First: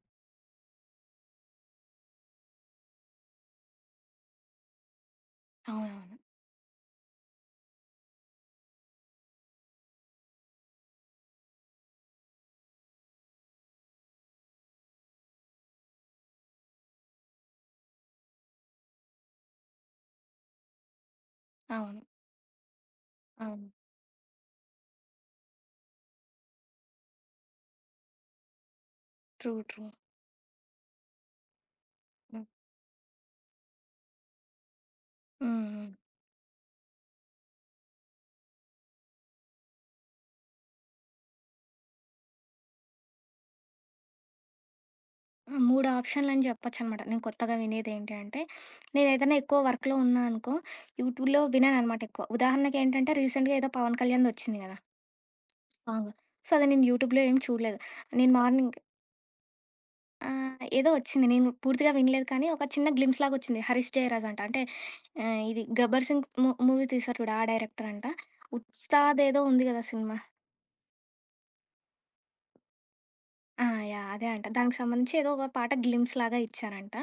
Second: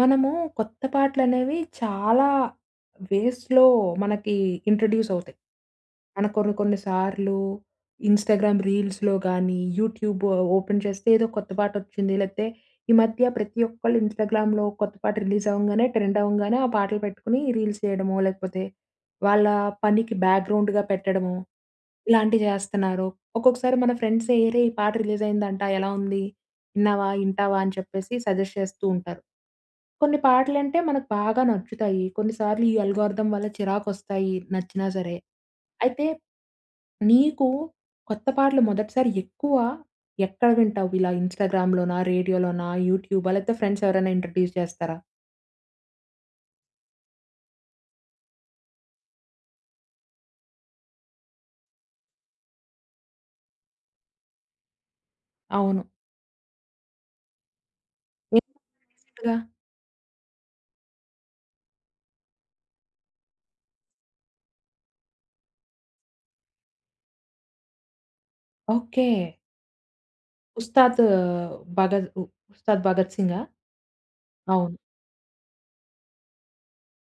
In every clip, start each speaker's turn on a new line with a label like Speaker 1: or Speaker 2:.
Speaker 1: మనము కొత్త పాటలనేవి చాలా వేస్‌లో మనకి ఇంట్రొడ్యూస్ అవుతాయి.
Speaker 2: అవునవును.
Speaker 1: మన కొన్ని కొన్ని సార్లు ఇన్‌స్టాగ్రామ్ రీల్స్‌లో గానీ, యూట్యూబ్ ఓపెన్ చేస్తే ఏదో కొత్త పాటొచ్చింది. లేతే ఈ మధ్య ప్రతి ఒక్కళ్ళు ఇన్‌స్టాగ్రామ్‌లో కొత్త పాట రిలీజ్ అవంగానే, ట్రెండ్ అవంగానే ఆ పాటలు పెట్టుకొని రీల్స్ చేయడమో, లేకపోతే వాళ్ళ పనికి బ్యాక్‌గ్రౌండ్‌గా పెట్టడమో
Speaker 2: అవును.
Speaker 1: ఇలాంటివి జేస్తన్నారు.
Speaker 2: అవును.
Speaker 1: ఒక్కొక్కసారి మన ఫ్రెండ్స్ "ఏరే! ఈ పాట రిలీజయిందంట ఎలా ఉంది? ఇన్నావా? ఇంటావా?" అని చెప్పేసి సజెస్ట్ చేస్తూ ఉంటారు.
Speaker 2: ట్రూ. ట్రూ.
Speaker 1: కొన్ని పాటలంటే మనకు బాగా నచ్చుతాయి.
Speaker 2: హ్మ్.
Speaker 1: కొన్నిసార్లు ఈ అల్గోరిథం వల్ల చిరాకొస్తాయి నచ్చినా సరే.
Speaker 2: హ్మ్. హ్మ్.
Speaker 1: అయితే నీకు కొత్త పాటలు మొదటిసారి ఎక్కువ ఎక్కడ వింటావు? ఇలా ఇన్‌స్టాగ్రామ్‌లోనా? రేడియోలోనా? యూట్యూబా? లేకపోతే ఫ్రెండ్స్ ఎవరైనా ఇంట్రడ్యూస్ చేస్తారా?
Speaker 2: ఆ! 3 ఆప్షన్‌లని చెప్పొచ్చనమాట. నేను కొత్తగా వినేదేంటి అంటే, నేనేదైనా ఎక్కువ వర్క్‌లో ఉన్నా అనుకో, యూట్యూబ్‌లో వినననమాట ఎక్కువ. ఉదాహరణకేంటంటే, రీసెంట్‌గా ఏదో పవన్ కళ్యాణ్‌దొచ్చింది గదా!
Speaker 1: అవును.
Speaker 2: సాంగ్. సో, అది నేను యూట్యూబ్‌లో ఏం చూడలేదు. నేను
Speaker 1: ఏం
Speaker 2: మార్నింగ్
Speaker 1: రీసెంట్‌గా?
Speaker 2: ఏదో వచ్చింది. నేను పూర్తిగా వినలేదు కానీ, ఒక చిన్న గ్లింప్స్ లాగొచ్చింది. 'హరీష్ జయరాజ్' అంట. అంటే ఇది 'గబ్బర్ సింగ్' మూవీ తీశారు చూడు, ఆ డైరెక్టర్ అంట.
Speaker 1: ఓకే.
Speaker 2: 'ఉస్తాద్' ఏదో ఉంది గదా సినిమా.
Speaker 1: ఉస్తాద్ భగత్ ఉ ఉస్తాద్ భగత్ సింగా?
Speaker 2: ఆ! యాహ్! అదే అంట. దానికి
Speaker 1: అవును.
Speaker 2: సంబంధించి ఏదో ఒక పాట గ్లిమ్స్ లాగా ఇచ్చారంట.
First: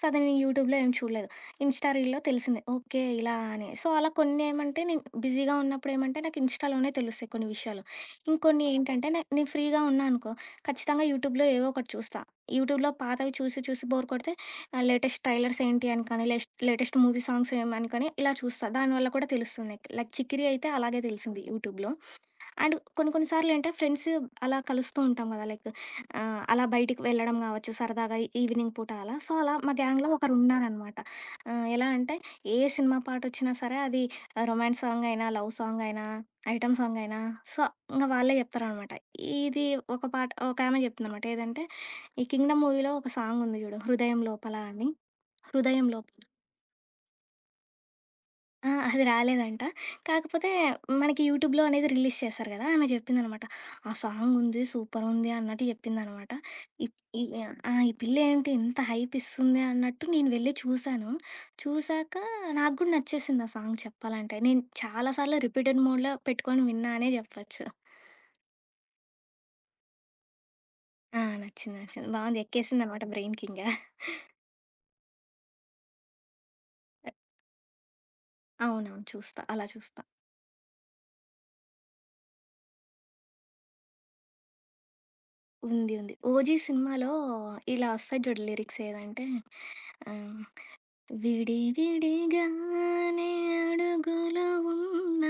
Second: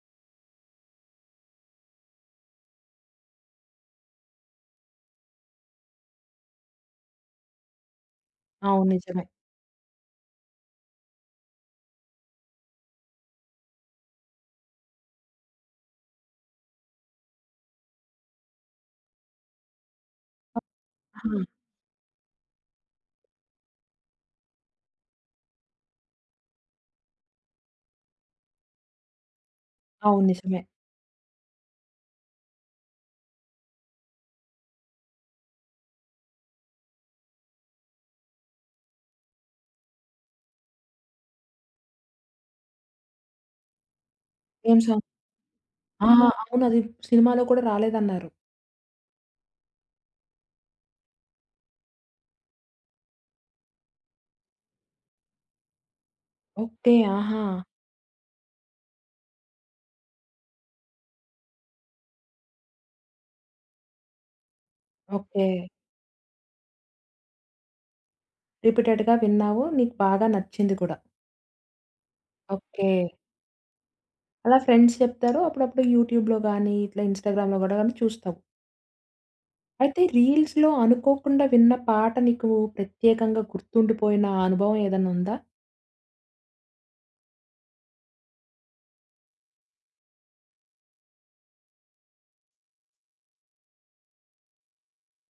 Speaker 2: సో, అది నేను యూట్యూబ్‌లో ఏం చూడలేదు. ఇన్‌స్టా రీల్‌లో తెలిసింది. ఓకే. ఇలా అని. సో, అలా కొన్నేమంటే నేను బిజీగా ఉన్నప్పుడు ఏమంటే నాకు ఇన్‌స్టాలోనే తెలుస్తాయి కొన్ని విషయాలు. ఇంకొన్ని
Speaker 1: అవును.
Speaker 2: ఏంటంటే నే
Speaker 1: నిజమే.
Speaker 2: నేను ఫ్రీగా ఉన్నా అనుకో ఖచ్చితంగా యూట్యూబ్‌లో ఏవో ఒకటి చూస్తా. యూట్యూబ్‌లో పాతవి చూసి చూసి బోర్ కొడితే లేటెస్ట్ ట్రైలర్స్ ఏంటి అని కానీ, లేటెస్ట్ మూవీ సాంగ్స్ ఏమని కానీ ఇలా చూస్తా. దానివల్ల కూడా తెలుస్తుంది. లైక్ 'చికిరి' అయితే అలాగే
Speaker 1: ఆ!
Speaker 2: తెలిసింది యూట్యూబ్‌లో. అండ్ కొన్ని కొన్ని సార్లు అంటే ఫ్రెండ్స్ అలా కలుస్తూ ఉంటాం కదా లైక్ ఆ, అలా బయటికి వెళ్ళడం కావచ్చు సరదాగా ఈవినింగ్ పూట అలా సో అలా మా గ్యాంగ్లో
Speaker 1: అవును.
Speaker 2: ఒకరు
Speaker 1: నిజమే.
Speaker 2: ఉన్నారనమాట. ఎలా అంటే ఏ సినిమా పాట వచ్చినా సరే అది రొమాన్స్ సాంగ్ అయినా లవ్ సాంగ్ అయినా ఐటమ్ సాంగ్ అయినా సో ఇంకా వాళ్ళే చెప్తారనమాట. ఇది ఒక పాట ఒక ఆమె చెప్తుంది అనమాట ఏదంటే ఈ కింగ్డమ్ మూవీలో ఒక సాంగ్ ఉంది చూడు హృదయం లోపల
Speaker 1: ఏం
Speaker 2: అని.
Speaker 1: సాంగ్?
Speaker 2: హృదయం
Speaker 1: ఆ!
Speaker 2: లోపల.
Speaker 1: అవును. అది సినిమాలో కూడా రాలేదన్నారు.
Speaker 2: ఆ! అది రాలేదంట. కాకపోతే మనకి యూట్యూబ్‌లో అనేది రిలీజ్ చేశారు గదా! ఆమె జెప్పిందనమాట. ఆ సాంగుంది, సూపరుంది అన్నట్టు జెప్పిందనమాట.
Speaker 1: ఓకే.
Speaker 2: ఇప్ ఈ
Speaker 1: ఆహా!
Speaker 2: ఆహ్, ఆ! ఈ పిల్లేంటి ఇంత హైపిస్తుంది అన్నట్టు నేను వెళ్లి చూసాను. చూసాక నాకు గూడా నచ్చేసింది ఆ సాంగ్ చెప్పాలంటే. నేను చాలా సార్లు
Speaker 1: ఓకే.
Speaker 2: రిపీటెడ్ మోడ్‌లో పెట్టుకొని విన్నా అనే జెప్పొచ్చు.
Speaker 1: రిపీటెడ్‌గా విన్నావు. నీకు బాగా నచ్చింది కూడా.
Speaker 2: ఆ! నచ్చింది. నచ్చింది. బావుంది.
Speaker 1: ఓకే.
Speaker 2: ఎక్కేసిందనమాట బ్రెయిన్‌కింకా.
Speaker 1: అలా ఫ్రెండ్స్ చెప్తారు. అప్పుడప్పుడు యూట్యూబ్‌లో గానీ, ఇట్లా ఇన్‌స్టాగ్రామ్‌లో కూడా గానీ చూస్తావు.
Speaker 2: అవునవును. చూస్తా. అలా చూస్తా.
Speaker 1: అయితే రీల్స్‌లో అనుకోకుండా విన్న పాట నీకు ప్రత్యేకంగా గుర్తుండిపోయిన అనుభవం ఏదన్నా ఉందా?
Speaker 2: ఉంది. ఉంది. 'ఓజీ' సినిమాలో ఇలా వస్తాయి చూడు లిరిక్స్ ఏదంటే ఆహ్, విడి విడిగానే అడుగులు ఉన్న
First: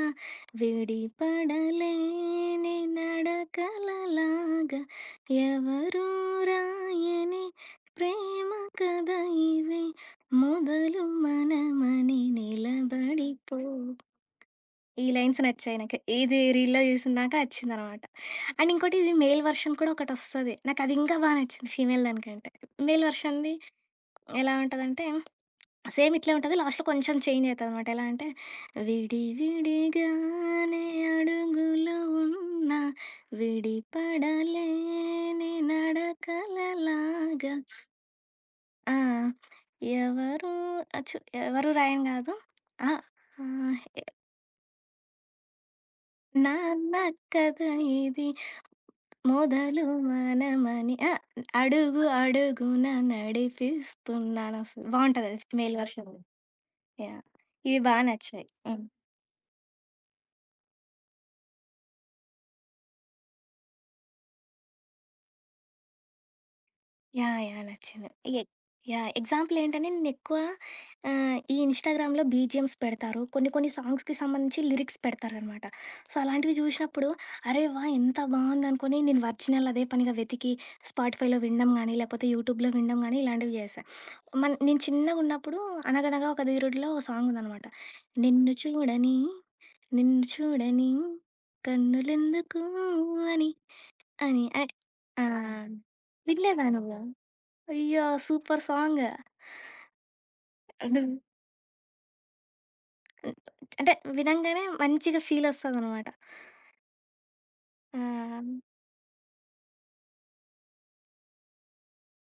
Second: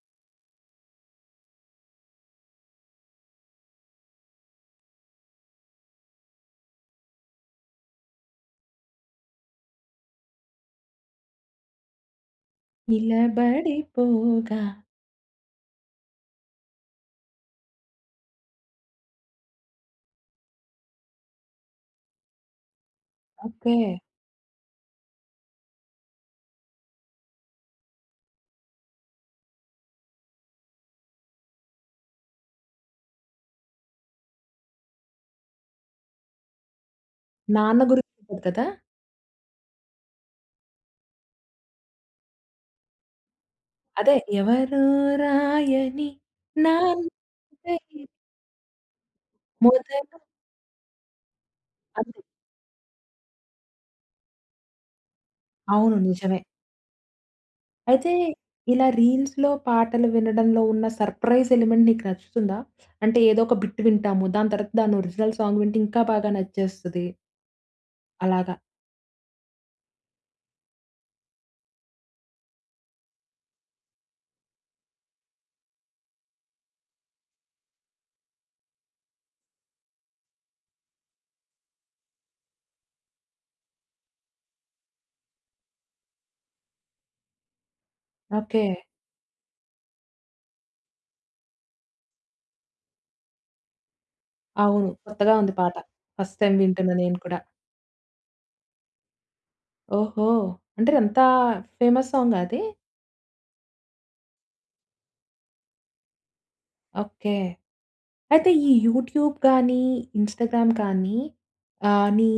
Speaker 2: విడిపడలేని నడకలలాగా ఎవరూ రాయని ప్రేమ కథ ఇది మొదలు మనమని నిలబడిపో.
Speaker 1: నిలబడిపోగా.
Speaker 2: ఈ లైన్స్ నచ్చాయి నాకు. ఏది రీల్‌లో చూసిందాక నచ్చిందనమాట. అండ్ ఇంకోటి ఇది మేల్ వర్షన్ కూడా ఒకటొస్తది. నాకది ఇంకా బా నచ్చింది ఫీమేల్ దానికంటే. మేల్ వర్షన్‌ది
Speaker 1: ఓకే.
Speaker 2: ఎలా ఉంటదంటే, సేమ్ ఇట్లే ఉంటది. లాస్ట్‌లో కొంచెం చేంజ్ అయితదనమాట. ఎలా అంటే, విడి విడిగానే అడుగులు ఉన్నా, విడిపడలేని నడకలలాగా.
Speaker 1: నాన్న గురించి ఉంటది కదా!
Speaker 2: ఆ! ఎవరు అచ్చు ఎవరు రాయను గాదు. ఆ! ఆ!
Speaker 1: అదే ఎవరో రాయని
Speaker 2: నా
Speaker 1: నాన్న
Speaker 2: నక్కద ఇది మొదలు
Speaker 1: మొదలు.
Speaker 2: మనమని ఆ! 'అడుగు
Speaker 1: అంతే.
Speaker 2: అడుగున నడిపిస్తున్నాను' స్ బావుంటదది. ఫీమేల్
Speaker 1: అవును.
Speaker 2: వర్షన్.
Speaker 1: నిజమే.
Speaker 2: యాహ్! ఇవి బా
Speaker 1: అయితే
Speaker 2: నచ్చాయి. హ్మ్.
Speaker 1: ఇలా రీల్స్‌లో పాటలు వినడంలో ఉన్న సర్ప్రైజ్ ఎలిమెంట్ నీకు నచ్చుతుందా? అంటే ఏదో ఒక బిట్ వింటాము. దాని తర్వాత దాని ఒరిజినల్ సాంగ్ వింటే ఇంకా బాగా నచ్చేస్తది.
Speaker 2: యాహ్! యాహ్! నచ్చింది. ఎ
Speaker 1: అలాగా.
Speaker 2: యాహ్! ఎగ్జాంపుల్ ఏంటంటే నేనెక్కువ ఈ ఇన్‌స్టాగ్రామ్‌లో బీజీఎమ్స్ పెడతారు. కొన్ని కొన్ని సాంగ్స్‌కి సంబంధించి లిరిక్స్ పెడతారనమాట. సో, అలాంటివి చూసినప్పుడు అరే వాహ్! ఎంత బావుందనుకోని నేను ఒరిజినల్ అదే పనిగా వెతికి స్పాటిఫైలో వినడం గానీ, లేకపోతే యూట్యూబ్‌లో వినడం గానీ ఇలాంటివి చేశా. నేను చిన్నగున్నప్పుడు 'అనగనగా ఒక ధీరుడులో' ఒక సాంగుందనమాట. నిన్ను
Speaker 1: ఓకే.
Speaker 2: చూడని, నిన్ను చూడని కన్నులెందుకు అని అని. అ
Speaker 1: అవును.
Speaker 2: ఆ!
Speaker 1: కొత్తగా ఉంది పాట. ఫస్ట్ టైమ్
Speaker 2: వినలేదా
Speaker 1: వింటున్నా
Speaker 2: నువ్వు?
Speaker 1: నేను కూడా.
Speaker 2: అయ్యో! Super song.
Speaker 1: ఓహో! అంటే
Speaker 2: హ్మ్.
Speaker 1: ఎంత ఫేమస్ సాంగా అది?
Speaker 2: అంటే వినంగానే మంచిగా ఫీలొస్తదనమాట.
Speaker 1: ఓకే.
Speaker 2: ఆహ్,
Speaker 1: అయితే ఈ యూట్యూబ్ కానీ, ఇన్‌స్టాగ్రామ్ కానీ నీ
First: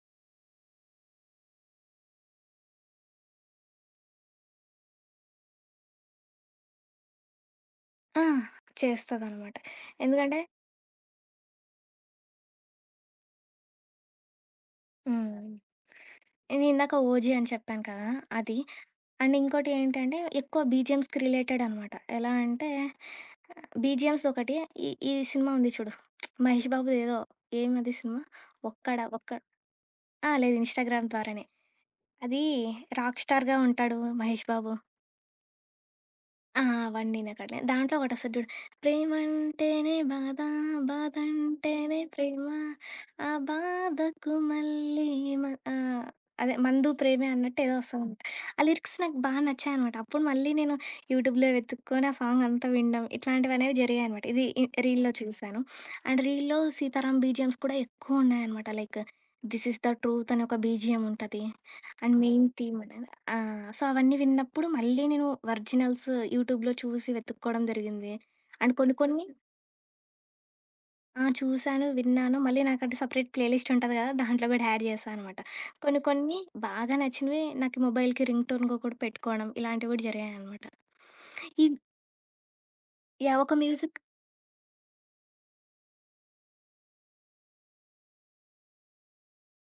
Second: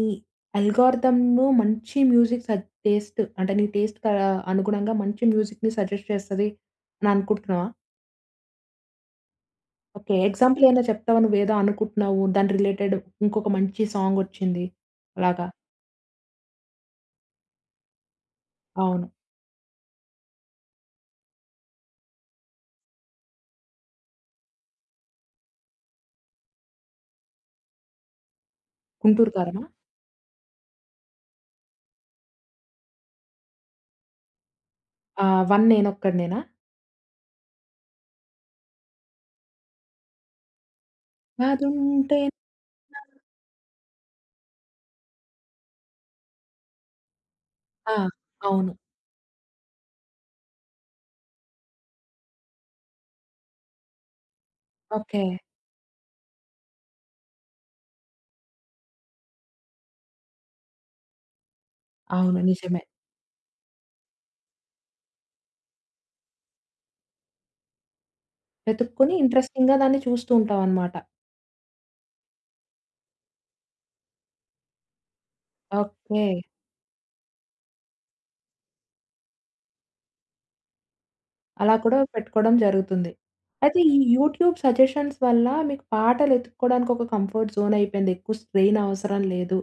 Speaker 1: అల్గోరిథమ్‌ను మంచి మ్యూజిక్ టేస్ట్ అంటే నీ టేస్ట్‌కి అనుగుణంగా మంచి మ్యూజిక్‌ని సజెస్ట్ చేస్తది అని అనుకుంటున్నావా?
Speaker 2: ఆ! చేస్తదనమాట.
Speaker 1: ఓకే.
Speaker 2: ఎందుకంటే
Speaker 1: ఎగ్జాంపుల్ ఏమైనా చెప్తావా? నువ్వేదో అనుకుంటున్నావు. దాని రిలేటెడ్ ఇంకొక మంచి సాంగ్ వచ్చింది.
Speaker 2: హ్మ్.
Speaker 1: అలాగా.
Speaker 2: నేను ఇందాక 'ఓజీ' అని చెప్పాను కదా! అది.
Speaker 1: అవును.
Speaker 2: అండ్ ఇంకోటి ఏంటంటే ఎక్కువ బీజీఎమ్స్‌కి రిలేటెడ్ అనమాట. ఎలా అంటే బీజీఎమ్స్‌దొకటి ఈ ఈ సినిమా ఉంది చూడు. 'మహేష్ బాబుదేదో' ఏమది సినిమా? 'ఒక్కడా
Speaker 1: 'గుంటూరు
Speaker 2: ఒక్క'.
Speaker 1: కారమా'?
Speaker 2: ఆ! లేదు ఇన్‌స్టాగ్రామ్ ద్వారానే. అది రాక్ స్టార్‌గా ఉంటాడు 'మహేష్ బాబు.'
Speaker 1: ఆ! 'వన్ నేనొక్కడినేనా'?
Speaker 2: ఆ! వండిన కడలే. దాంట్లో ఒకటొస్తది జూడు. ప్రేమంటేనే బాధ, బాధంటేనే
Speaker 1: అదుంటే
Speaker 2: ప్రేమ, ఆ బాధకు మళ్ళీ మ ఆ! అదే 'మందు ప్రేమే' అన్నట్టు ఏదో
Speaker 1: ఆ!
Speaker 2: వస్తదనమాట. ఆ
Speaker 1: అవును.
Speaker 2: లిరిక్స్ నాకు బాగా నచ్చాయనమాట. అప్పుడు మళ్ళీ నేను యూట్యూబ్‌లో వెతుక్కొని ఆ సాంగ్ అంతా వినడం, ఇట్లాంటివనేవి జరిగాయనమాట. ఇది రీల్‌లో
Speaker 1: ఓకే.
Speaker 2: చూసాను. అండ్ రీల్‌లో సీతారాం బీజీఎమ్స్ కూడా ఎక్కువున్నాయనమాట. Like 'this is the truth' అని ఒక బీజీఎమ్ ఉంటది. అండ్
Speaker 1: అవును.
Speaker 2: Main theme.
Speaker 1: నిజమే.
Speaker 2: ఆ! సో, అవన్నీ విన్నప్పుడు మళ్ళీ నేను ఒరిజినల్స్ యూట్యూబ్‌లో చూసి వెతుక్కోవడం జరిగింది. అండ్ కొన్ని
Speaker 1: వెతుక్కొని
Speaker 2: కొన్ని.
Speaker 1: ఇంట్రెస్టింగ్‌గా దాన్ని చూస్తూ ఉంటావన్నమాట.
Speaker 2: ఆ! చూసాను, విన్నాను. మళ్ళీ నాకంటే సెపరేట్ ప్లే లిస్ట్ ఉంటది కదా! దాంట్లో కూడా యాడ్ చేశా అనమాట. కొన్ని
Speaker 1: ఓకే.
Speaker 2: కొన్ని బాగా నచ్చినవి నాకు మొబైల్‌కి రింగ్ టోన్‌గా కూడా పెట్టుకోవడం ఇలాంటివి కూడా జరిగాయనమాట. ఈ
Speaker 1: అలా కూడా పెట్టుకోవడం జరుగుతుంది.
Speaker 2: యాహ్! ఒక
Speaker 1: అయితే ఈ
Speaker 2: మ్యూజిక్.
Speaker 1: యూట్యూబ్ సజెషన్స్ వల్ల మీకు పాటలు ఎతుక్కోవడానికి ఒక కంఫర్ట్ జోన్ అయిపోయింది. ఎక్కువ స్ట్రెయిన్ అవసరం లేదు.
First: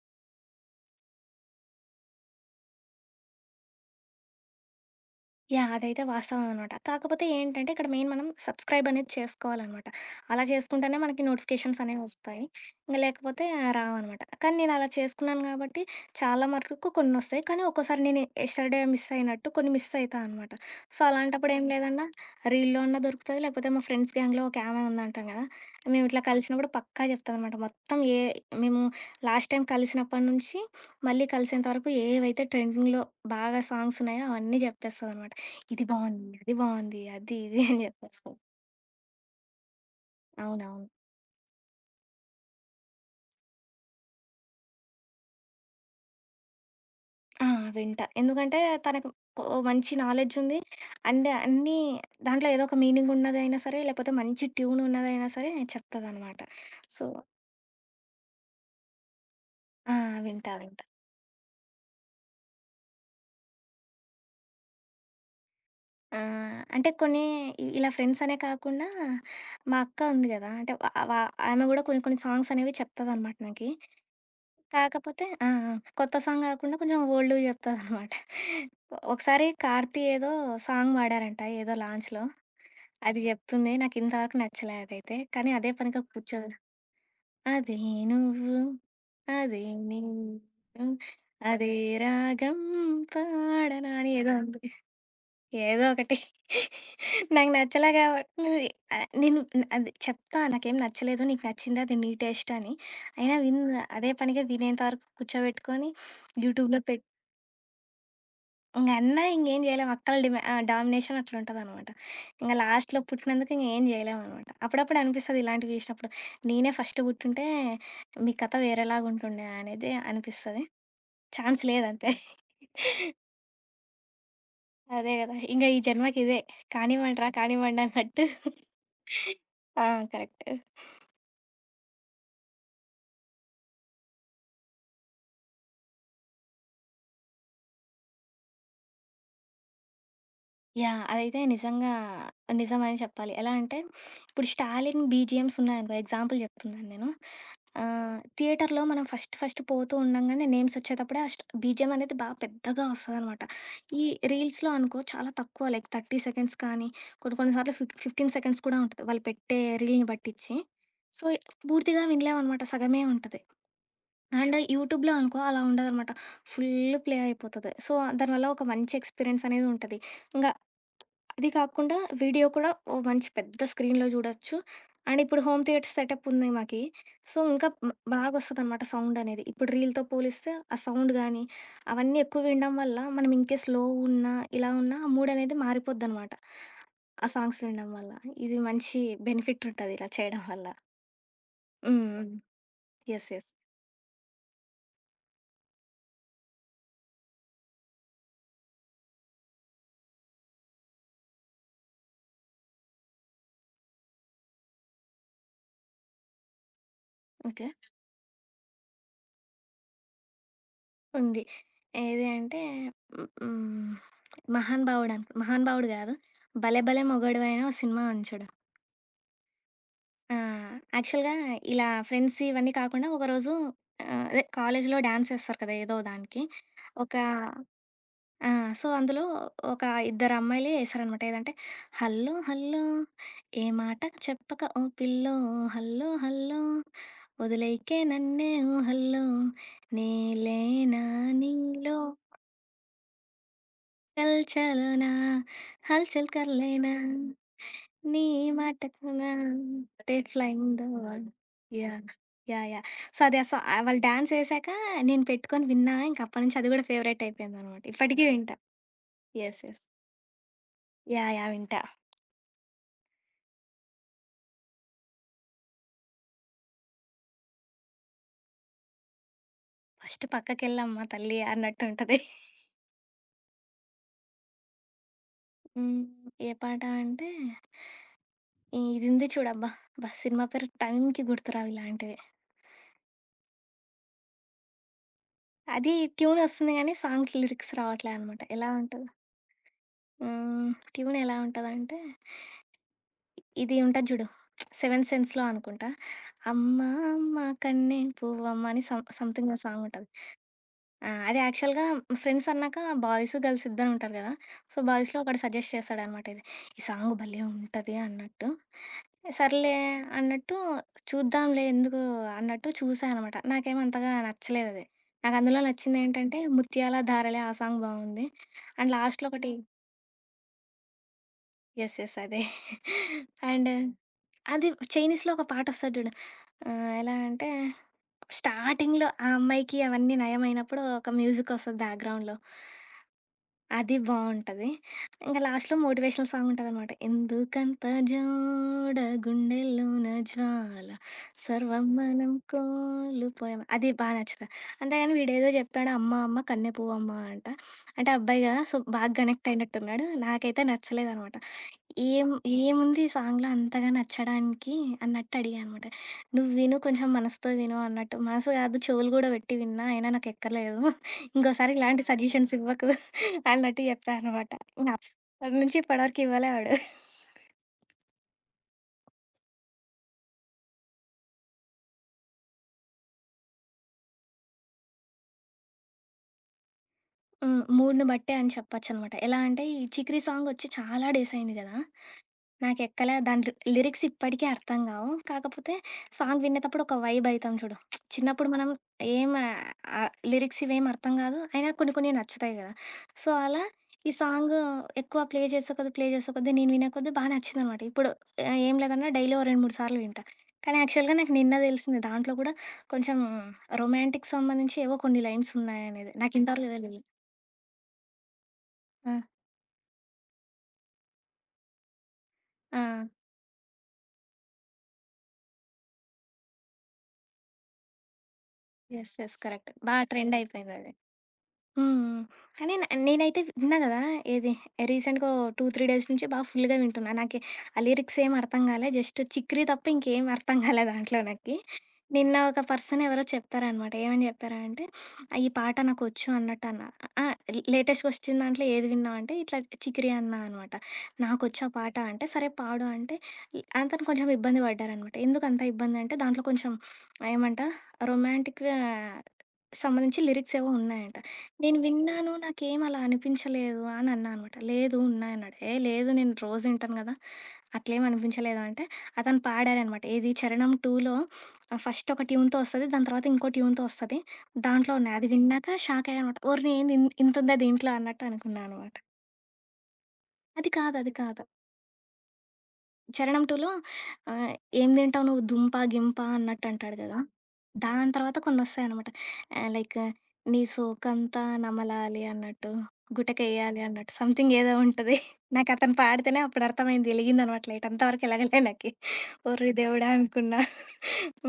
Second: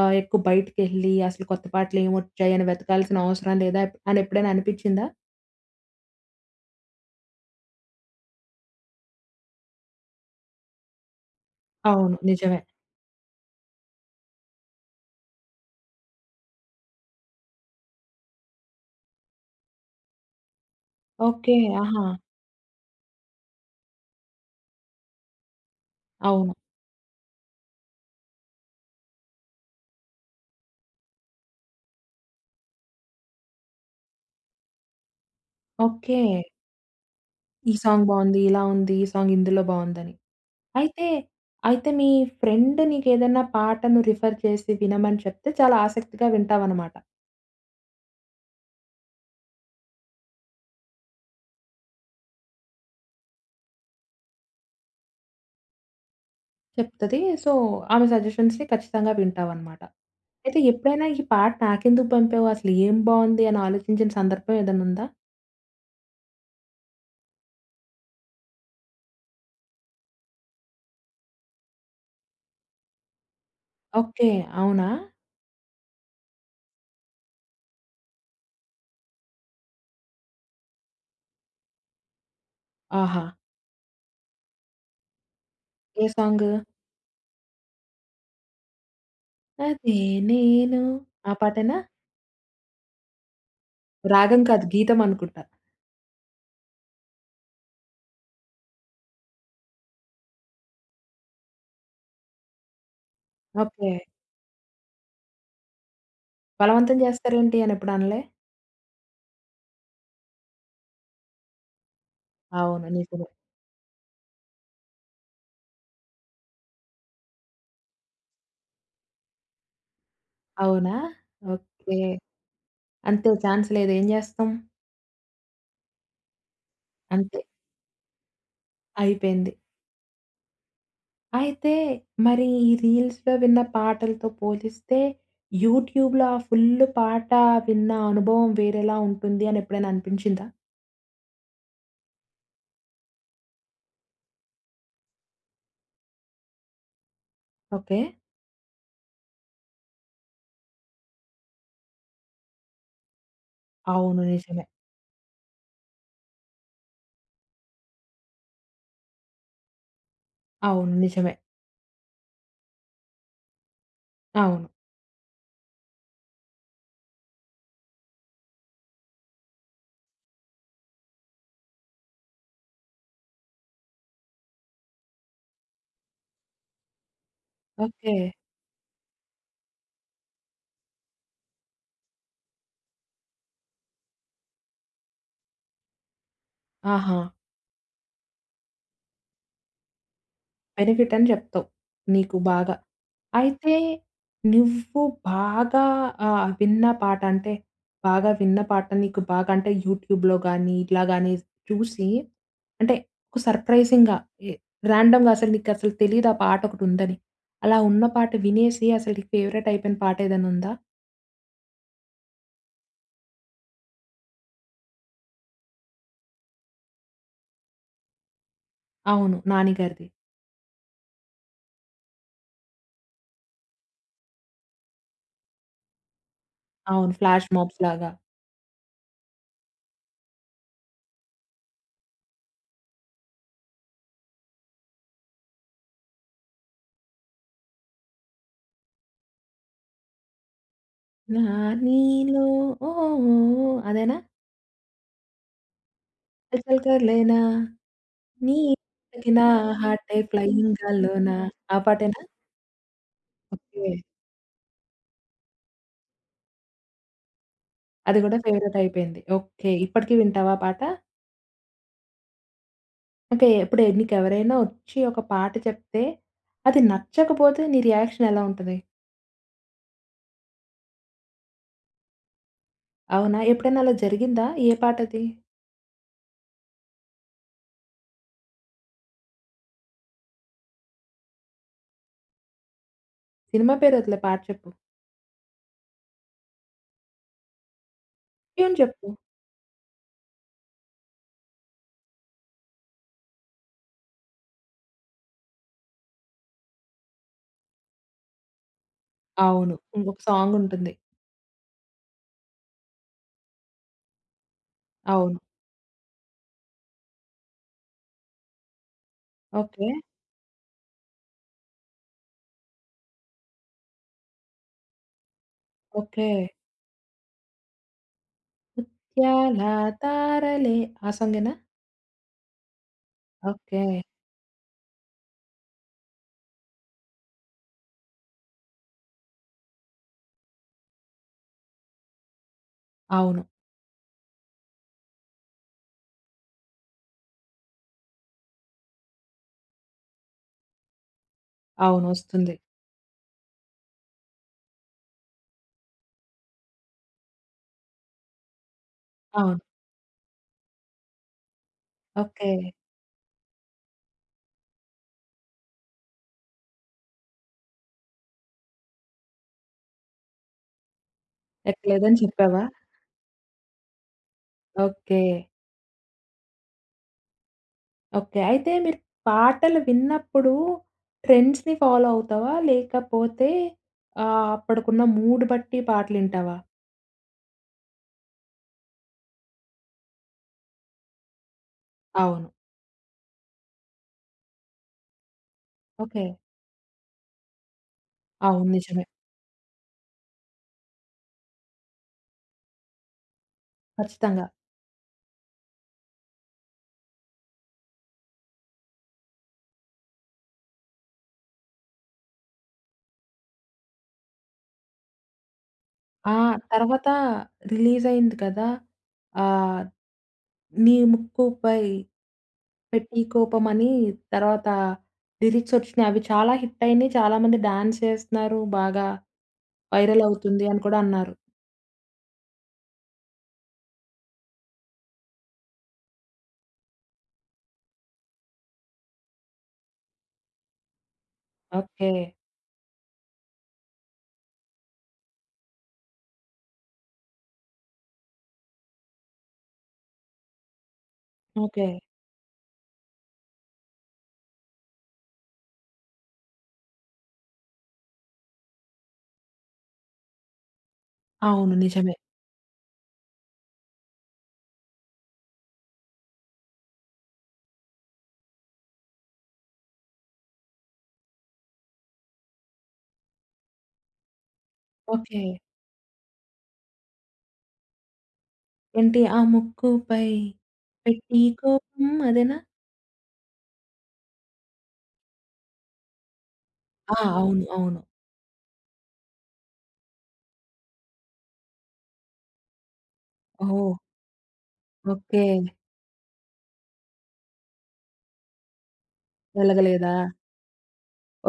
Speaker 1: ఎక్కువ బయటికెళ్ళి అసలు కొత్త పాటలు ఏమొచ్చాయి అని వెతకాల్సిన అవసరం లేదా అని ఎప్పుడైనా అనిపించిందా?
Speaker 2: యాహ్! అదైతే వాస్తవం అనమాట. కాకపోతే ఏంటంటే, ఇక్కడ మెయిన్ మనం సబ్‌స్క్రైబ్ అనేది చేసుకోవాలనమాట. అలా చేసుకుంటేనే మనకి నోటిఫికేషన్స్
Speaker 1: అవును.
Speaker 2: అనేవొస్తాయి.
Speaker 1: నిజమే.
Speaker 2: ఇంక లేకపోతే రావనమాట. కానీ నేను అలా చేసుకున్నాను గాబట్టి, చాలా మటుకు కొన్నొస్తాయి. కానీ ఒక్కోసారి నేను యెస్టర్‌డే మిస్ అయినట్టు కొన్ని మిస్ అయితా అనమాట. సో, అలాంటప్పుడు
Speaker 1: ఓకే.
Speaker 2: ఏం
Speaker 1: ఆహా!
Speaker 2: లేదన్నా, రీల్‌లో అన్నా దొరుకుతది, లేకపోతే మా ఫ్రెండ్స్ గ్యాంగ్‌లో ఒక ఆమె ఉందంటాం గదా! మేము ఇట్లా
Speaker 1: అవును.
Speaker 2: కలిసినప్పుడు పక్కా చెప్తదనమాట. మొత్తం ఏ మేము లాస్ట్ టైం కలిసినప్పటి నుంచి, మళ్ళీ కలిసేంత వరకు ఏవైతే ట్రెండింగ్‌లో బాగా సాంగ్స్ ఉన్నాయో అవన్నీ జెప్పేస్తదనమాట. ఇది
Speaker 1: ఓకే.
Speaker 2: బావుంది. అది బావుంది. అది ఇది
Speaker 1: ఈ
Speaker 2: అని
Speaker 1: సాంగ్
Speaker 2: చెప్పేస్తది.
Speaker 1: బావుంది, ఇలా ఉంది, ఈ సాంగ్ ఇందులో బావుందని.
Speaker 2: అవునవును.
Speaker 1: అయితే, అయితే మీ ఫ్రెండ్ నీకేదన్నా పాటను రిఫర్ చేసి వినమని చెప్తే చాలా ఆసక్తిగా వింటావన్నమాట.
Speaker 2: ఆ! వింటా. ఎందుకంటే తనకు ఓ మంచి నాలెడ్జ్ ఉంది. అండ్ అన్నీ దాంట్లో ఏదో ఒక మీనింగ్ ఉన్నదైనా సరే, లేకపోతే మంచి ట్యూన్ ఉన్నదైనా సరే చెప్తదనమాట. సో
Speaker 1: చెప్తది. సో, ఆమె సజెషన్స్‌ని ఖచ్చితంగా వింటావనమాట.
Speaker 2: ఆ! వింటా.
Speaker 1: అయితే
Speaker 2: వింటా.
Speaker 1: ఎప్పుడైనా ఈ పాట నాకెందుకు పంపావు? అసలు ఏం బావుంది అని ఆలోచించిన సందర్భం ఏదైనా ఉందా?
Speaker 2: అంటే కొన్ని ఇలా ఫ్రెండ్స్ అనే కాకుండా మా అక్క ఉంది గదా! అంటే వ వ ఆమె గూడా కొన్ని కొన్ని సాంగ్స్ అనేవి చెప్తదనమాట నాకి.
Speaker 1: ఓకే. అవునా?
Speaker 2: కాకపోతే ఆ! ఆ! కొత్త సాంగ్ గాకుండా కొంచెం ఓల్డ్‌వి జెప్తదనమాట. ఒకసారి 'కార్తీ' ఏదో సాంగ్ పాడారంట ఏదో లాంచ్‌లో. అది
Speaker 1: ఆహా!
Speaker 2: జెప్తుంది. నాకింతవరకు నచ్చలే అదైతే. కానీ అదే పనిగా
Speaker 1: ఏ సాంగు?
Speaker 2: కూర్చోని అదే నువ్వు, అదే
Speaker 1: అదే నేను
Speaker 2: నేను,
Speaker 1: ఆ
Speaker 2: అదే
Speaker 1: పాటేనా?
Speaker 2: రాగం పాడనా అని ఏదో
Speaker 1: రాగం
Speaker 2: ఉంది.
Speaker 1: కాదు గీతం అనుకుంటా.
Speaker 2: ఏదో ఒకటి. నాకు నచ్చలే కాబట్టి నేను అది చెప్తా నాకేం నచ్చలేదు. నీకు నచ్చింది అది నీ టేస్ట్ అని. అయినా విను
Speaker 1: ఓకే.
Speaker 2: అదే పనిగా వినేంత వరకు కూర్చోబెట్టుకొని యూట్యూబ్‌లో
Speaker 1: బలవంతం చేస్తారేంటి అని ఎప్పుడు అనలే?
Speaker 2: ఇంగ అన్నా ఇంగేం చేయలేం. అక్కల డామినేషన్ అట్లుంటదనమాట. ఇంగ
Speaker 1: అవును.
Speaker 2: లాస్ట్‌లో
Speaker 1: నిజమే.
Speaker 2: పుట్టినందుకు ఇంగ ఏం చేయలేమనమాట. అప్పుడప్పుడు అనిపిస్తది ఇలాంటివి చేసినప్పుడు. నేనే ఫస్ట్ పుట్టుంటే మీ కథ వేరేలాగుంటుండే అనేది అనిపిస్తది.
Speaker 1: అవునా?
Speaker 2: Chance
Speaker 1: okay.
Speaker 2: లేదంతే.
Speaker 1: అంతే ఛాన్స్ లేదు. ఏం చేస్తాం?
Speaker 2: అదే గదా! ఇంగ ఈ జన్మకిదే. కానివ్వండిరా
Speaker 1: అంతే.
Speaker 2: కానివ్వండి రా కానివ్వండి అన్నట్టు.
Speaker 1: అయిపోయింది.
Speaker 2: ఆ! కరెక్ట్.
Speaker 1: అయితే మరి ఈ రీల్స్‌లో విన్న పాటలతో పోలిస్తే, యూట్యూబ్‌లో ఆ ఫుల్ పాట విన్న అనుభవం వేరేలా ఉంటుంది అని ఎప్పుడైనా అనిపించిందా?
Speaker 2: యాహ్! అదైతే నిజంగా నిజమని చెప్పాలి. ఎలా అంటే, ఇప్పుడు 'స్టాలిన్' బీజీఎమ్స్ ఉన్నాయనుకో ఎగ్జాంపుల్ చెప్తున్నాను నేను.
Speaker 1: ఓకే.
Speaker 2: థియేటర్‌లో మనం ఫస్ట్ ఫస్ట్ పోతూ ఉండంగానే నేమ్స్ వచ్చేటప్పుడే ఆ బీజీఎం అనేది బాగా పెద్దగా వస్తదనమాట. ఈ
Speaker 1: అవును. నిజమే.
Speaker 2: రీల్స్‌లో అనుకో చాలా తక్కువ లైక్ 30 సెకండ్స్ కానీ, కొన్ని కొన్ని సార్లు 15 సెకండ్స్ కూడా ఉంటది. వాళ్ళు పెట్టే రీల్‌ని బట్టిచ్చి.
Speaker 1: అవును.
Speaker 2: సో,
Speaker 1: నిజమే.
Speaker 2: పూర్తిగా వినలేమనమాట. సగమే ఉంటది. అండ్
Speaker 1: అవును.
Speaker 2: యూట్యూబ్‌లో అనుకో అలా ఉండదనమాట. ఫుల్ ప్లే అయిపోతది. సో, దానివల్ల ఒక మంచి ఎక్స్‌పీరియన్స్ అనేది ఉంటది. ఇంగా అది కాకుండా వీడియో కూడా ఓ మంచి పెద్ద స్క్రీన్‌లో చూడొచ్చు. అండ్ ఇప్పుడు హోమ్ థియేటర్ సెటప్ ఉంది మాకి. సో, ఇంకా
Speaker 1: ఓకే.
Speaker 2: బాగొస్తదనమాట సౌండనేది. ఇప్పుడు రీల్‌తో పోలిస్తే ఆ సౌండ్ గానీ, అవన్నీ ఎక్కువ వినడం వల్ల మనం ఇంకేస్ లో ఉన్నా, ఇలా ఉన్నా ఆ మూడనేది మారిపోద్దనమాట.
Speaker 1: ఆహా!
Speaker 2: ఆ సాంగ్స్ వినడం వల్ల. ఇది మంచి బెనిఫిట్ ఉంటది ఇలా చేయడం వల్ల.
Speaker 1: బెనిఫిట్ అని చెప్తావు.
Speaker 2: హ్మ్. హ్మ్.
Speaker 1: నీకు బాగా.
Speaker 2: యెస్. యెస్.
Speaker 1: అయితే నువ్వు బాగా విన్న పాట అంటే, బాగా విన్న పాట నీకు బాగా అంటే యూట్యూబ్‌లో గానీ, ఇట్లా గానీ చూసి అంటే ఒక సర్ప్రైజింగ్‌గా ఎ ర్యాండమ్‌గా అసలు నీకసలు తెలీదు ఆ పాట ఒకటుందని.
Speaker 2: ఓకే.
Speaker 1: అలా ఉన్న పాట వినేసి అసలు నీకు ఫేవరెట్ అయిపోయిన పాట ఏదైనా ఉందా?
Speaker 2: ఉంది. ఏది అంటే హ్మ్, హ్మ్. 'మహానుభావుడు' అను 'మహానుభావుడు' గాదు. 'భలే భలే మొగాడివైన' ఓ సినిమా ఉంది చూడు.
Speaker 1: అవును. 'నాని' గారిది.
Speaker 2: ఆ! యాక్చువల్‌గా ఇలా ఫ్రెండ్స్ ఇవన్నీ కాకుండా ఒకరోజు అదే కాలేజీలో డాన్స్ చేస్తారు కదా! ఏదో దానికి.
Speaker 1: అవును.
Speaker 2: ఒక
Speaker 1: ఫ్లాష్ మాబ్స్ లాగా.
Speaker 2: ఆ! సో, అందులో ఒక ఇద్దరు అమ్మాయిలు యేసారనమాట. ఏదంటే, హల్లో హల్లో ఏ మాట చెప్పక ఓ పిల్లో హల్లో హల్లో వదిలేయకే నన్నే ఓ హల్లో నేలేనా నీలో
Speaker 1: నానిలో ఓ ఓ ఓ అదేనా?
Speaker 2: చల్ చలోనా హల్చల్
Speaker 1: చల్ చల్
Speaker 2: కర్లేనా
Speaker 1: కర్లేనా.
Speaker 2: నీ
Speaker 1: నీ
Speaker 2: మాటకు
Speaker 1: తాకిన హార్టే
Speaker 2: ఫ్లైంగ్
Speaker 1: ఫ్లయింగ్
Speaker 2: ద
Speaker 1: గాల్లోన
Speaker 2: వరల్డ్.
Speaker 1: ఆ
Speaker 2: యా
Speaker 1: పాటేనా?
Speaker 2: యా యా సో అది అసలు
Speaker 1: ఓకే.
Speaker 2: వాళ్ళు డాన్స్ వేసాక నేను పెట్టుకొని విన్నా ఇంక అప్పటి నుంచి అది కూడా ఫేవరెట్ అయిపోయింది అనమాట
Speaker 1: అది
Speaker 2: ఇప్పటికీ
Speaker 1: గూడా
Speaker 2: వింటా.
Speaker 1: ఫేవరెట్ అయిపోయింది.
Speaker 2: Yes
Speaker 1: okay.
Speaker 2: ఎస్
Speaker 1: ఇప్పటికి వింటావా ఆ పాట?
Speaker 2: యా యా వింటా.
Speaker 1: ఓకే. ఇప్పుడు నీకెవరైనా ఒచ్చి ఒక పాట చెప్తే, అది నచ్చకపోతే నీ రియాక్షన్ ఎలా ఉంటది?
Speaker 2: ఫస్ట్ పక్కకి వెళ్ళమ్మా తల్లి అన్నట్టు ఉంటది.
Speaker 1: అవునా? ఎప్పుడైనా అలా జరిగిందా? ఏ పాటది?
Speaker 2: ఉమ్, ఏ పాట అంటే ఇది ఉంది చూడబ్బా సినిమా పేరు టైంకి గుర్తురావు ఇలాంటివి.
Speaker 1: సినిమా పేరు వదిలేయి పాట చెప్పు.
Speaker 2: అది ట్యూన్ వస్తుంది కానీ సాంగ్ లిరిక్స్ రావట్లే అనమాట ఎలా
Speaker 1: ట్యూన్ చెప్పు.
Speaker 2: ఉంటుంది. హ్మ్. ట్యూన్ ఎలా ఉంటదంటే, ఇది ఉంటది జూడు 'సెవెన్త్ సెన్స్‌లో' అనుకుంటా. 'అమ్మ అమ్మ కన్నె పువ్వమ్మ' అని సంథింగ్ ఏదో
Speaker 1: అవును.
Speaker 2: సాంగ్ ఉంటది.
Speaker 1: ఇంకొక సాంగ్ ఉంటుంది.
Speaker 2: ఆ! అది యాక్చువల్‌గా ఫ్రెండ్స్ అన్నాక బాయ్స్, గర్ల్స్ ఇద్దరు ఉంటారు గదా! సో, బాయ్స్‌లో
Speaker 1: అవును.
Speaker 2: ఒకడు సజెస్ట్ చేశాడనమాట ఇది. ఈ సాంగ్ భలే ఉంటది అన్నట్టు. సర్లే
Speaker 1: ఓకే.
Speaker 2: అన్నట్టు చూద్దాంలే ఎందుకు అన్నట్టు చూసా అనమాట. నాకేం అంతగా నచ్చలేదది. నాకు అందులో
Speaker 1: ఓకే.
Speaker 2: నచ్చిందేంటంటే 'ముత్యాల ధారలే' ఆ సాంగ్ బావుంది. అండ్ లాస్ట్‌లో ఒకటి
Speaker 1: 'ముత్యాల తారలే' ఆ సాంగేనా?
Speaker 2: యెస్. యెస్. అదే. And
Speaker 1: okay.
Speaker 2: అది చైనీస్‌లో ఒక పాటొస్తది జూడు. ఎలా అంటే స్టార్టింగ్‌లో ఆ అమ్మాయికి అవన్నీ నయమైనప్పుడు ఒక మ్యూజికొస్తది బ్యాక్‌గ్రౌండ్‌లో.
Speaker 1: అవును.
Speaker 2: అది బావుంటది. ఇంక లాస్ట్‌లో మోటివేషనల్ సాంగుంటదనమాట. ఎందుకంత జోడ గుండెల్లోన జ్వాల సర్వం
Speaker 1: అవును.
Speaker 2: మనం
Speaker 1: వస్తుంది.
Speaker 2: కోల్పోయాం అది బా నచ్చుతది. అంతేగాని వీడేదో జెప్పాడు అమ్మ, అమ్మ కన్నె పువ్వమ్మ అంట. అంటే అబ్బాయిగా సో, బాగా కనెక్ట్
Speaker 1: అవును.
Speaker 2: అయినట్టున్నాడు. నాకైతే నచ్చలేదనమాట. ఏం
Speaker 1: ఓకే.
Speaker 2: ఏముంది ఈ సాంగ్‌లో అంతగా నచ్చడానికి అన్నట్టు అడిగా అనమాట. "నువ్వు విను కొంచెం మనసుతో విను" అన్నట్టు. మనసు కాదు చెవులు కూడా పెట్టి విన్నా అయినా నాకెక్కలేదు. ఇంకోసారి ఇలాంటి
Speaker 1: ఎక్కలేదని
Speaker 2: సజెషన్స్
Speaker 1: చెప్పావా?
Speaker 2: ఇవ్వకు అన్నట్టు చెప్పా అనమాట. ఇంగ
Speaker 1: ఓకే.
Speaker 2: అప్పటి నుంచి ఇప్పటి వరకు ఇవ్వలే వాడు.
Speaker 1: ఓకే. మీరు పాటలు విన్నప్పుడు ట్రెండ్స్‌ని ఫాలో అవుతావా? లేకపోతే అప్పటికున్న మూడ్ బట్టి పాటలింటావా?
Speaker 2: హ్మ్. మూడ్‌ని బట్టే అని చెప్పొచ్చనమాట. ఎలా అంటే ఈ 'చికిరి' సాంగొచ్చి చాలా డేస్ అయింది కదా!
Speaker 1: అవును.
Speaker 2: నాకెక్కలే దాని లిరిక్స్ ఇప్పటికీ అర్థం గావు. కాకపోతే
Speaker 1: ఓకే.
Speaker 2: సాంగ్ వినేతప్పుడు ఒక వైబ్ అయితాం చూడు. చిన్నప్పుడు
Speaker 1: అవును.
Speaker 2: మనం
Speaker 1: నిజమే.
Speaker 2: ఏం లిరిక్స్ ఇవేం అర్థం గాదు. అయినా కొన్ని కొన్ని నచ్చుతాయి గదా! సో, అలా ఈ
Speaker 1: ఖచ్చితంగా.
Speaker 2: సాంగ్ ఎక్కువ ప్లే చేసే కొద్దీ, ప్లే చేసే కొద్దీ నేను వినే కొద్దీ బా నచ్చిందనమాట. ఇప్పుడు ఏం లేదన్నా డైలీ ఓ 2, 3 సార్లు వింటా. కానీ యాక్చువల్‌గా నాకు నిన్న దెలిసింది. దాంట్లో గూడా కొంచెం రొమాంటిక్ సంబంధించి ఏవో కొన్ని లైన్స్ ఉన్నాయనేది.
Speaker 1: ఆ!
Speaker 2: నాకు ఇంతవరకు తెలీదు.
Speaker 1: తర్వాత రిలీజయింది కదా!
Speaker 2: ఆ!
Speaker 1: ఆహ్, 'నీ ముక్కుపై
Speaker 2: ఆ!
Speaker 1: పెట్టి కోపమని' తర్వాత లిరిక్సొచ్చినియి. అవి చాలా హిట్టయినియి. చాలామంది డాన్స్ చేస్తున్నారు. బాగా
Speaker 2: యెస్. యెస్. కరెక్ట్. బా ట్రెండ్
Speaker 1: వైరలవుతుంది అని
Speaker 2: అయిపోయిందది.
Speaker 1: కూడా అన్నారు.
Speaker 2: హ్మ్. కానీ నేనైతే విన్నా గదా! ఏది రీసెంట్‌గా ఓ 2, 3 డేస్ నుంచి బాగా ఫుల్‌గా వింటున్నా. నాకి ఆ లిరిక్స్ ఏం అర్థం గాలే. జస్ట్ 'చిక్కిరి' తప్ప ఇంకేం అర్థం గాలే దాంట్లో నాకి.
Speaker 1: ఓకే.
Speaker 2: నిన్న ఒక పర్సన్ ఎవరో చెప్పారనమాట. ఏమని చెప్పారంటే, "ఈ పాట నాకొచ్చు" అన్నట్టు అన్నా. ఆ! లేటెస్ట్‌గా వచ్చిన దాంట్లో ఏది విన్నావు అంటే, ఇట్లా 'చికిరి' అన్నా అనమాట. "నాకొచ్చు ఆ
Speaker 1: ఓకే.
Speaker 2: పాట" అంటే, "సరే పాడు" అంటే, అతను కొంచెం ఇబ్బంది పడ్డారనమాట. ఎందుకంత ఇబ్బంది అంటే, దాంట్లో కొంచెం ఏమంట రొమాంటిక్ సంబంధించి లిరిక్స్ ఏవో ఉన్నాయంట.
Speaker 1: అవును.
Speaker 2: నేను
Speaker 1: నిజమే.
Speaker 2: విన్నాను. నాకేం అలా అనిపించలేదు అని అన్నా అనమాట. లేదు ఉన్నాయన్నాడు. ఏ లేదు నేను రోజు వింటాను గదా! అట్లేం అనిపించలేదు అంటే, అతను పాడారనమాట. ఏది 'చరణం 2లో' ఫస్ట్ ఒక ట్యూన్‌తో వస్తది. దాని తర్వాత ఇంకో ట్యూన్‌తో వస్తది. దాంట్లో ఉన్నాయి. అది
Speaker 1: ఓకే.
Speaker 2: విన్నాక షాక్ అయ్యానమాట. ఓరిని ఏంది ఇంతుందా దీంట్లో అన్నట్టు అనుకున్నా అనమాట.
Speaker 1: ఏంటి ఆ ముక్కుపై
Speaker 2: అది కాదు. అది
Speaker 1: పెట్టి
Speaker 2: కాదు.
Speaker 1: కోపం అదేనా?
Speaker 2: 'చరణం 2లో' ఆహ్, ఏం తింటావు నువ్వు దుంప, గింప అన్నట్టు అంటాడు
Speaker 1: ఆ!
Speaker 2: కదా!
Speaker 1: అవును. అవును.
Speaker 2: దాని తర్వాత కొన్నొస్తాయనమాట. ఆహ్, లైక్ నీ సోకంతా నమలాలి అన్నట్టు, గుటకేయాలి
Speaker 1: ఓహ్!
Speaker 2: అన్నట్టు సంథింగ్ ఏదో ఉంటది.
Speaker 1: ఓకే.
Speaker 2: నాకు అతను పాడితేనే అప్పుడు అర్థమైంది. ఎలిగిందనమాట లైట్. అంతవరకు ఎలగలే నాకి. ఓర్రి దేవుడా!
Speaker 1: వెలగలేదా?
Speaker 2: అనుకున్నా.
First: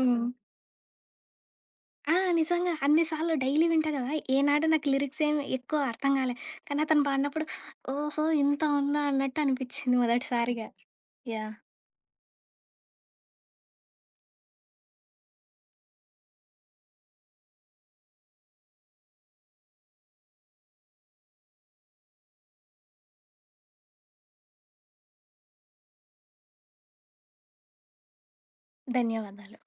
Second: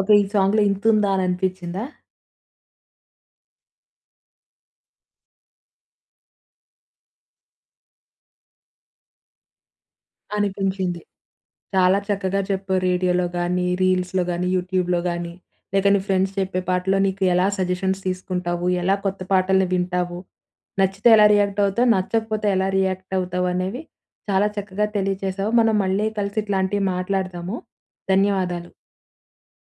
Speaker 1: ఓకే. ఈ సాంగ్‌లో ఇంతుందా అని అనిపించిందా?
Speaker 2: ఆ! నిజంగా అన్ని సార్లు డైలీ వింటా కదా! ఏనాడు నాకు లిరిక్స్ ఏమి ఎక్కువ అర్థం కాలే. కానీ అతను పాడినప్పుడు ఓహో! ఇంత ఉందా అన్నట్టు అనిపించింది మొదటిసారిగా.
Speaker 1: అనిపించింది.
Speaker 2: యాహ్!
Speaker 1: చాలా చక్కగా చెప్పావు. రేడియోలో గానీ, రీల్స్‌లో గానీ, యూట్యూబ్‌లో గానీ, లేక నీ ఫ్రెండ్స్ చెప్పే పాటలో నీకు ఎలా సజెషన్స్ తీసుకుంటావు? ఎలా కొత్త పాటల్ని వింటావు? నచ్చితే ఎలా రియాక్ట్ అవుతావు? నచ్చకపోతే ఎలా రియాక్ట్ అవుతావు అనేవి చాలా చక్కగా తెలియజేశావు. మనం మళ్ళీ కలిసి ఇట్లాంటివి మాట్లాడదాము. ధన్యవాదాలు.
Speaker 2: ధన్యవాదాలు.